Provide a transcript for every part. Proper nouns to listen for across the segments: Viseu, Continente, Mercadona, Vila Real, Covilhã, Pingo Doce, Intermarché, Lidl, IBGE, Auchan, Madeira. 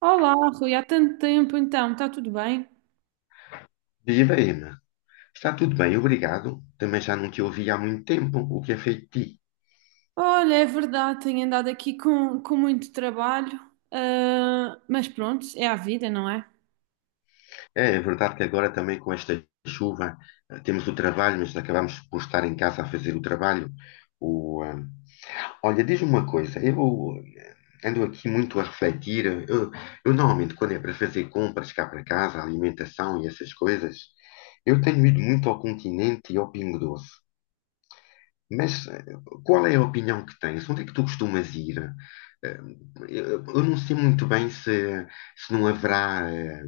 Olá, Rui, há tanto tempo então, está tudo bem? Viva, Emma. Está tudo bem, obrigado. Também já não te ouvi há muito tempo. O que é feito de ti? Olha, é verdade, tenho andado aqui com muito trabalho, mas pronto, é a vida, não é? É verdade que agora também com esta chuva temos o trabalho, mas acabamos por estar em casa a fazer o trabalho. O, ah, Olha, diz-me uma coisa. Eu ando aqui muito a refletir. Eu normalmente quando é para fazer compras cá para casa, alimentação e essas coisas, eu tenho ido muito ao Continente e ao Pingo Doce. Mas qual é a opinião que tens? Onde é que tu costumas ir? Eh, eu não sei muito bem se não haverá eh,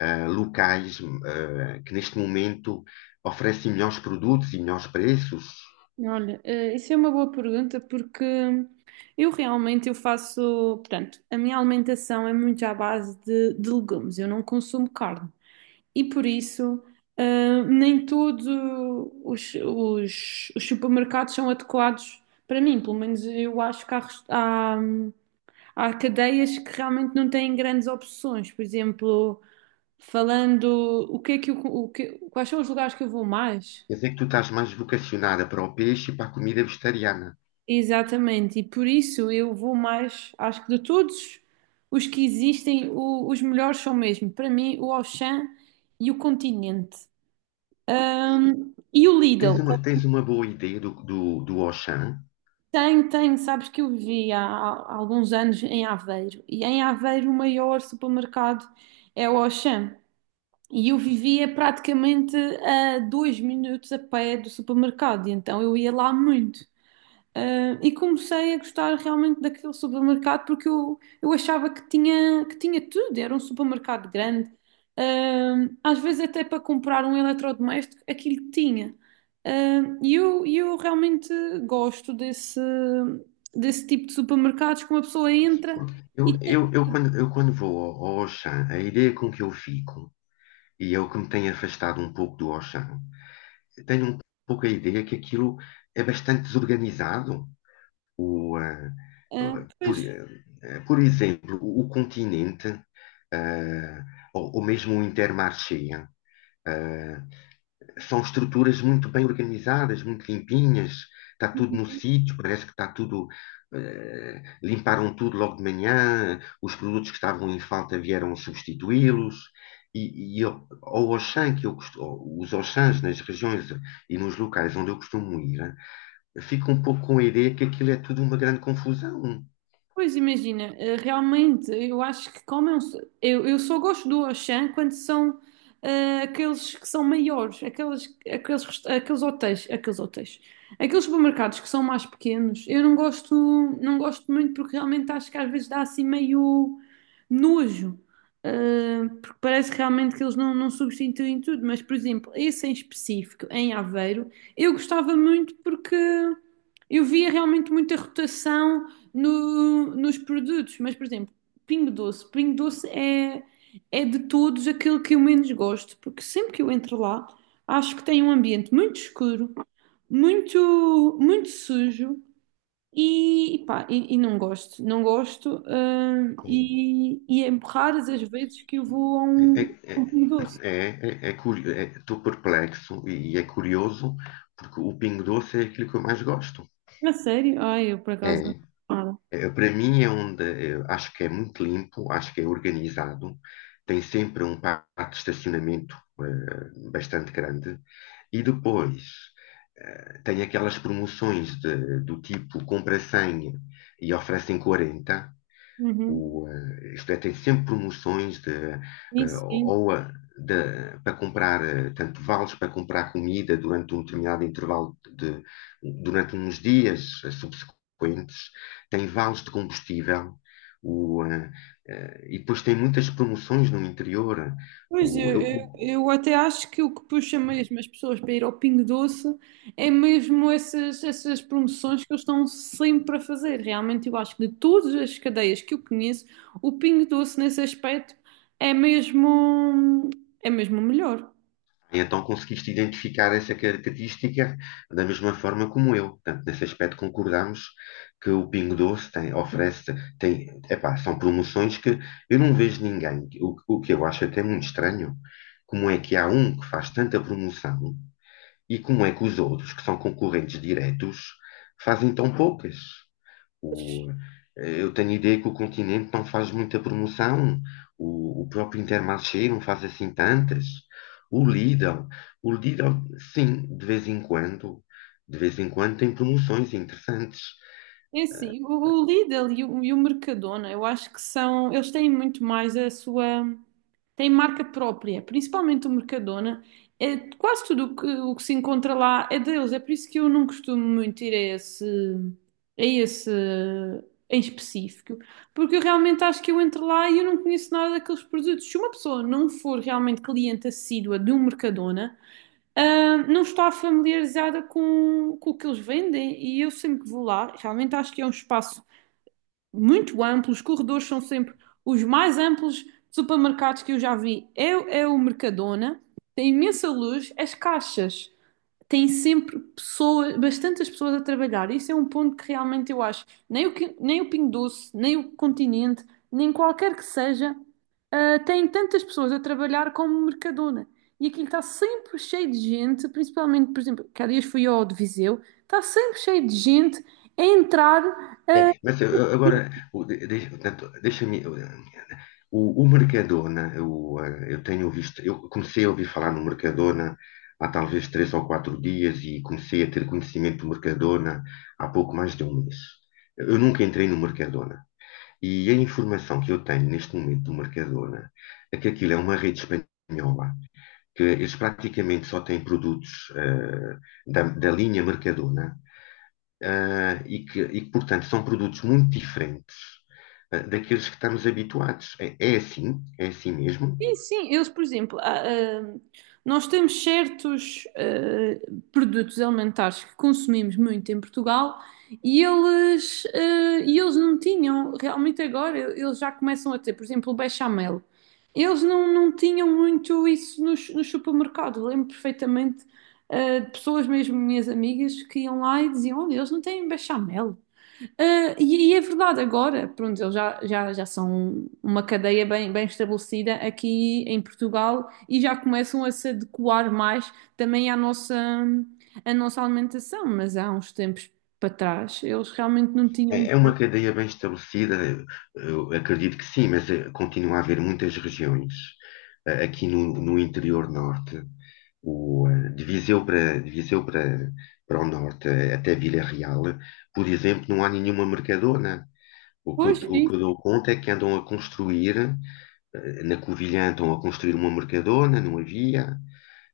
eh, locais que neste momento oferecem melhores produtos e melhores preços. Olha, isso é uma boa pergunta porque eu realmente eu faço, portanto, a minha alimentação é muito à base de legumes, eu não consumo carne e por isso nem todos os supermercados são adequados para mim, pelo menos eu acho que há, há há cadeias que realmente não têm grandes opções. Por exemplo, falando o que é que eu, quais são os lugares que eu vou mais? Quer dizer que tu estás mais vocacionada para o peixe e para a comida vegetariana. Exatamente, e por isso eu vou mais, acho que de todos os que existem, os melhores são mesmo, para mim, o Auchan e o Continente. E o Lidl, Tens uma boa ideia do, do, do Auchan? Tem, sabes que eu vivi há alguns anos em Aveiro, e em Aveiro o maior supermercado é o Auchan. E eu vivia praticamente a dois minutos a pé do supermercado, e então eu ia lá muito. E comecei a gostar realmente daquele supermercado porque eu achava que que tinha tudo, era um supermercado grande. Às vezes até para comprar um eletrodoméstico, aquilo tinha. Ah, e eu realmente gosto desse tipo de supermercados que uma pessoa entra Eu, e tem. eu, eu, quando, eu quando vou ao Auchan, a ideia com que eu fico, e é o que me tem afastado um pouco do Auchan. Eu tenho um pouco a ideia que aquilo é bastante desorganizado. O, ah, Ah, ah, pois, por, ah, Por exemplo, o Continente, ah, ou mesmo o Intermarché, ah, são estruturas muito bem organizadas, muito limpinhas, está tudo no sítio, parece que está tudo. Limparam tudo logo de manhã, os produtos que estavam em falta vieram substituí-los. E eu, ao Auchan, ou os Auchans nas regiões e nos locais onde eu costumo ir, fico um pouco com a ideia que aquilo é tudo uma grande confusão. Pois imagina, realmente eu acho que como é um eu só gosto do Auchan quando são aqueles que são maiores, aqueles hotéis, aqueles supermercados que são mais pequenos, eu não gosto, não gosto muito porque realmente acho que às vezes dá assim meio nojo, porque parece realmente que eles não substituem tudo, mas por exemplo, esse em específico, em Aveiro, eu gostava muito porque eu via realmente muita rotação nos produtos, mas por exemplo, Pingo Doce. Pingo Doce é, é de todos aquele que eu menos gosto, porque sempre que eu entro lá, acho que tem um ambiente muito escuro, muito sujo e pá, e não gosto, não gosto. hum, Sim. e, e é raras as vezes que eu vou É, é, a um Pingo Doce. é, Estou perplexo e é curioso, porque o Pingo Doce é aquilo que eu mais gosto. A sério? Ai, eu por É. acaso não gosto nada. Para mim é onde acho que é muito limpo, acho que é organizado, tem sempre um pátio de estacionamento bastante grande e depois tem aquelas promoções de- do tipo compra 100 e oferecem 40. Uhum. Isto é, tem sempre promoções de, eh, Isso. ou a- da- para comprar, tanto vales para comprar comida durante um determinado intervalo de, durante uns dias subsequentes, tem vales de combustível, o, eh, e depois tem muitas promoções no interior. Pois, O, eu, eu, eu, eu até acho que o que puxa mesmo as pessoas para ir ao Pingo Doce é mesmo essas promoções que eles estão sempre a fazer. Realmente, eu acho que de todas as cadeias que eu conheço, o Pingo Doce nesse aspecto é mesmo, é mesmo o melhor. E então conseguiste identificar essa característica da mesma forma como eu. Portanto, nesse aspecto concordamos que o Pingo Doce tem, oferece, tem, epá, são promoções que eu não vejo ninguém. O que eu acho até muito estranho, como é que há um que faz tanta promoção e como é que os outros, que são concorrentes diretos, fazem tão poucas. O, eu tenho a ideia que o Continente não faz muita promoção, o próprio Intermarché não faz assim tantas. O Lidl, o Lidl, sim, de vez em quando tem promoções interessantes. É assim, o Lidl e o Mercadona, eu acho que são, eles têm muito mais a sua, têm marca própria, principalmente o Mercadona. É, quase tudo o que se encontra lá é deles, é por isso que eu não costumo muito ir a esse em específico, porque eu realmente acho que eu entro lá e eu não conheço nada daqueles produtos. Se uma pessoa não for realmente cliente assídua de um Mercadona, não está familiarizada com o que eles vendem e eu sempre que vou lá, realmente acho que é um espaço muito amplo, os corredores são sempre os mais amplos supermercados que eu já vi. É, é o Mercadona, tem imensa luz, as caixas tem sempre pessoas, bastantes pessoas a trabalhar. Isso é um ponto que realmente eu acho. Nem nem o Pingo Doce, nem o Continente, nem qualquer que seja, tem tantas pessoas a trabalhar como o Mercadona. E aquilo está sempre cheio de gente, principalmente, por exemplo, que há dias fui ao de Viseu, está sempre cheio de gente a entrar. É, mas agora, portanto, deixa-me. O Mercadona, eu tenho visto, eu comecei a ouvir falar no Mercadona há talvez três ou quatro dias e comecei a ter conhecimento do Mercadona há pouco mais de um mês. Eu nunca entrei no Mercadona. E a informação que eu tenho neste momento do Mercadona é que aquilo é uma rede espanhola, que eles praticamente só têm produtos da linha Mercadona. E, e que, portanto, são produtos muito diferentes daqueles que estamos habituados. É, é assim mesmo. Sim, sim, eles, por exemplo, há, nós temos certos produtos alimentares que consumimos muito em Portugal e eles, e eles não tinham, realmente agora eles já começam a ter, por exemplo, o bechamel. Eles não tinham muito isso nos supermercados. Eu lembro perfeitamente de pessoas, mesmo minhas amigas, que iam lá e diziam: Olha, eles não têm bechamel. E é verdade, agora, pronto, eles já são uma cadeia bem estabelecida aqui em Portugal e já começam a se adequar mais também à nossa alimentação, mas há uns tempos para trás eles realmente não tinham. É, é uma cadeia bem estabelecida, eu acredito que sim, mas continua a haver muitas regiões aqui no interior norte, de Viseu para o norte, até Vila Real, por exemplo, não há nenhuma Mercadona. Pois, O que eu isso, dou conta é que andam a construir. Na Covilhã estão a construir uma Mercadona, não havia.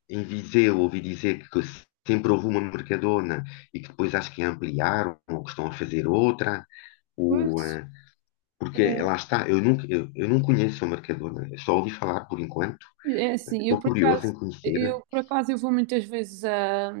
Em Viseu ouvi dizer que sempre houve uma Mercadona e que depois acho que ampliaram ou que estão a fazer outra. O, pois. eh, Porque lá está, eu nunca, eu não conheço a Mercadona, só ouvi falar por enquanto. É assim, eu Estou por curioso acaso, em conhecer. eu por acaso eu vou muitas vezes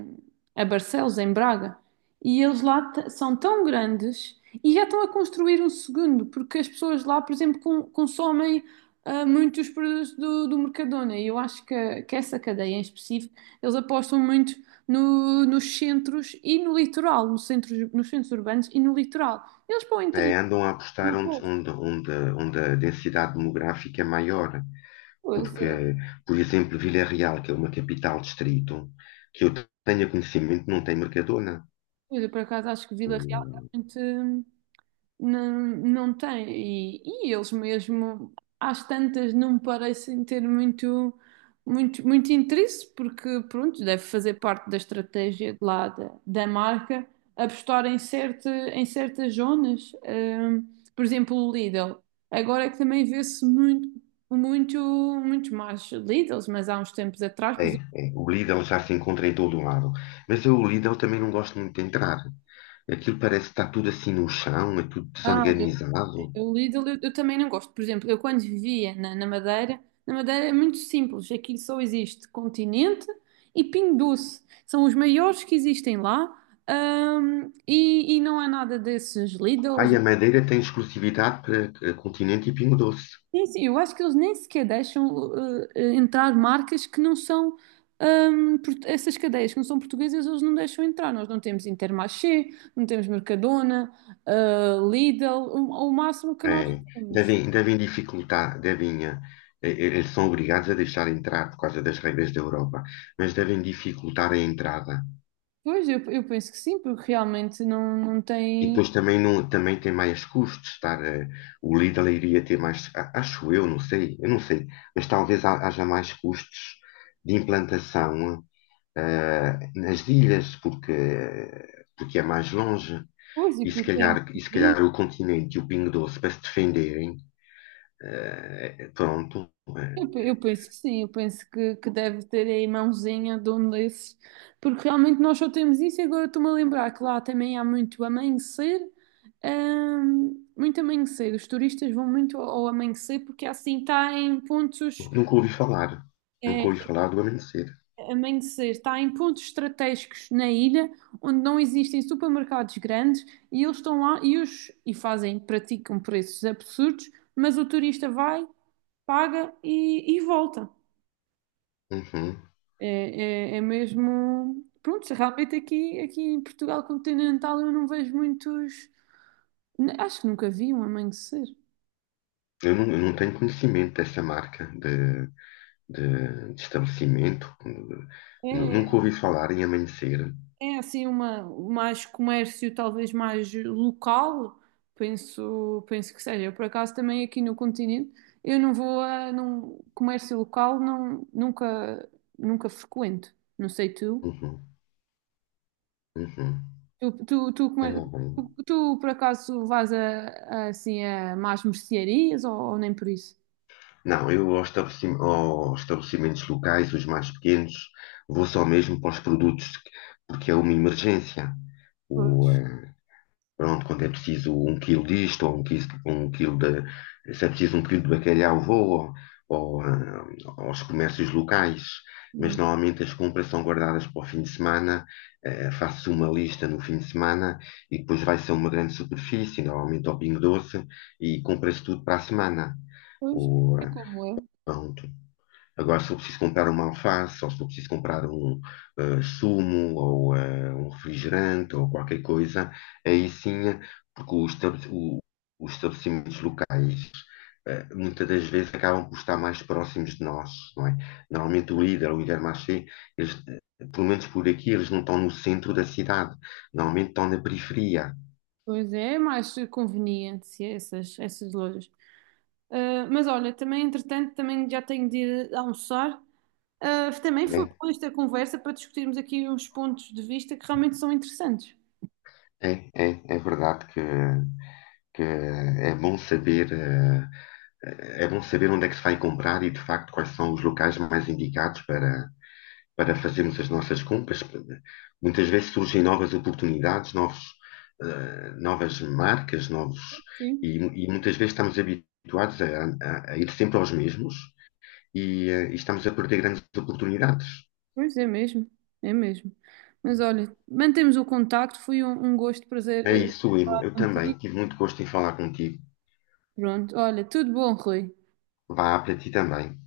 a Barcelos, em Braga, e eles lá são tão grandes e já estão a construir um segundo, porque as pessoas lá, por exemplo, consomem muitos produtos do Mercadona. E eu acho que essa cadeia em específico, eles apostam muito nos centros e no litoral, nos centros urbanos e no litoral. Eles para o interior, Andam a não apostar onde, pouco. onde, onde, onde a densidade demográfica é maior, Pois é. porque, por exemplo, Vila Real, que é uma capital distrito, que eu tenha conhecimento, não tem Mercadona. Pois, eu por acaso acho que O, Vila Real é realmente. Hum. Não, não tem. E, e eles mesmo, às tantas, não parecem ter muito, muito interesse, porque, pronto, deve fazer parte da estratégia de lá da marca apostar em, certa, em certas zonas. Por exemplo, o Lidl. Agora é que também vê-se muito, muito, muito mais Lidls, mas há uns tempos atrás, por é, exemplo, o Lidl já se encontra em todo o lado. Mas eu, o Lidl também não gosto muito de entrar. Aquilo parece que está tudo assim no chão, é tudo desorganizado. o Lidl eu também não gosto. Por exemplo, eu quando vivia na Madeira é muito simples. Aqui só existe Continente e Pingo Doce. São os maiores que existem lá. E não há nada desses Ah, e Lidls. a Madeira tem exclusividade para Continente e Pingo Doce. Sim, sim, eu acho que eles nem sequer deixam entrar marcas que não são. Essas cadeias que não são portuguesas, eles não deixam entrar. Nós não temos Intermarché, não temos Mercadona, Lidl. O máximo que nós É, temos. devem dificultar, eles são obrigados a deixar entrar por causa das regras da Europa, mas devem dificultar a entrada. Pois, eu penso que sim, porque realmente não, não E tem depois também, não, também tem mais custos estar, o Lidl iria ter mais, acho eu não sei, mas talvez haja mais custos de implantação, nas ilhas, porque, é mais longe. coisa, e E se porque tem. calhar, e se calhar o Continente e o Pingo Doce para se defenderem, pronto. eh, Eu penso que sim, eu penso que deve ter aí mãozinha de um desses, porque realmente nós só temos isso. E agora estou-me a lembrar que lá também há muito amanhecer, muito amanhecer. Os turistas vão muito ao amanhecer porque assim está em pontos. Nunca ouvi falar. Nunca eh, ouvi falar do amanhecer. Amanhecer está em pontos estratégicos na ilha onde não existem supermercados grandes e eles estão lá e fazem, praticam preços absurdos, mas o turista vai, paga e volta. Uhum. É, é mesmo. Pronto, realmente aqui, aqui em Portugal continental eu não vejo muitos. Acho que nunca vi um amanhecer. Eu não eu não tenho conhecimento dessa marca de estabelecimento. Nunca É. ouvi falar em amanhecer. É assim uma mais comércio talvez mais local, penso, penso que seja. Eu por acaso também aqui no continente, eu não vou a num comércio local, não, nunca frequento. Não sei tu. Uhum. Uhum. Tu tu, tu, Tá come- bem. Tu, por acaso vais assim a mais mercearias ou nem por isso? Não, eu aos aos estabelecimentos locais, os mais pequenos, vou só mesmo para os produtos, porque é uma emergência. Pois. eh, Pronto, quando é preciso um quilo disto, ou um quilo de, se é preciso um quilo de bacalhau, vou ou, ah, aos comércios locais. Mas normalmente as compras são guardadas para o fim de semana, faço uma lista no fim de semana e depois vai-se a uma grande superfície, normalmente ao Pingo Doce, e compra-se tudo para a semana. Pois, Ou, é eh, como eu. pronto. Agora, se eu preciso comprar uma alface, ou se eu preciso comprar um sumo, ou um refrigerante, ou qualquer coisa, aí sim, porque os estabelecimentos locais muitas das vezes acabam por estar mais próximos de nós, não é? Normalmente o Lidl, o Intermarché, eles, pelo menos por aqui, eles não estão no centro da cidade, normalmente estão na periferia, Pois é, é mais conveniente essas lojas. Mas olha, também entretanto também já tenho de ir almoçar. Também foi né? boa esta conversa para discutirmos aqui uns pontos de vista que realmente são interessantes. É verdade que é bom saber, é bom saber onde é que se vai comprar e, de facto, quais são os locais mais indicados para para fazermos as nossas compras. Muitas vezes surgem novas oportunidades, novos, novas marcas, novos, Sim. E muitas vezes estamos habituados a ir sempre aos mesmos e estamos a perder grandes oportunidades. Pois é mesmo, é mesmo. Mas olha, mantemos o contacto, foi um, um gosto, É prazer, isso, Ima. falar Eu também contigo. tive muito gosto em falar contigo. Pronto, olha, tudo bom, Rui. Vá para ti também.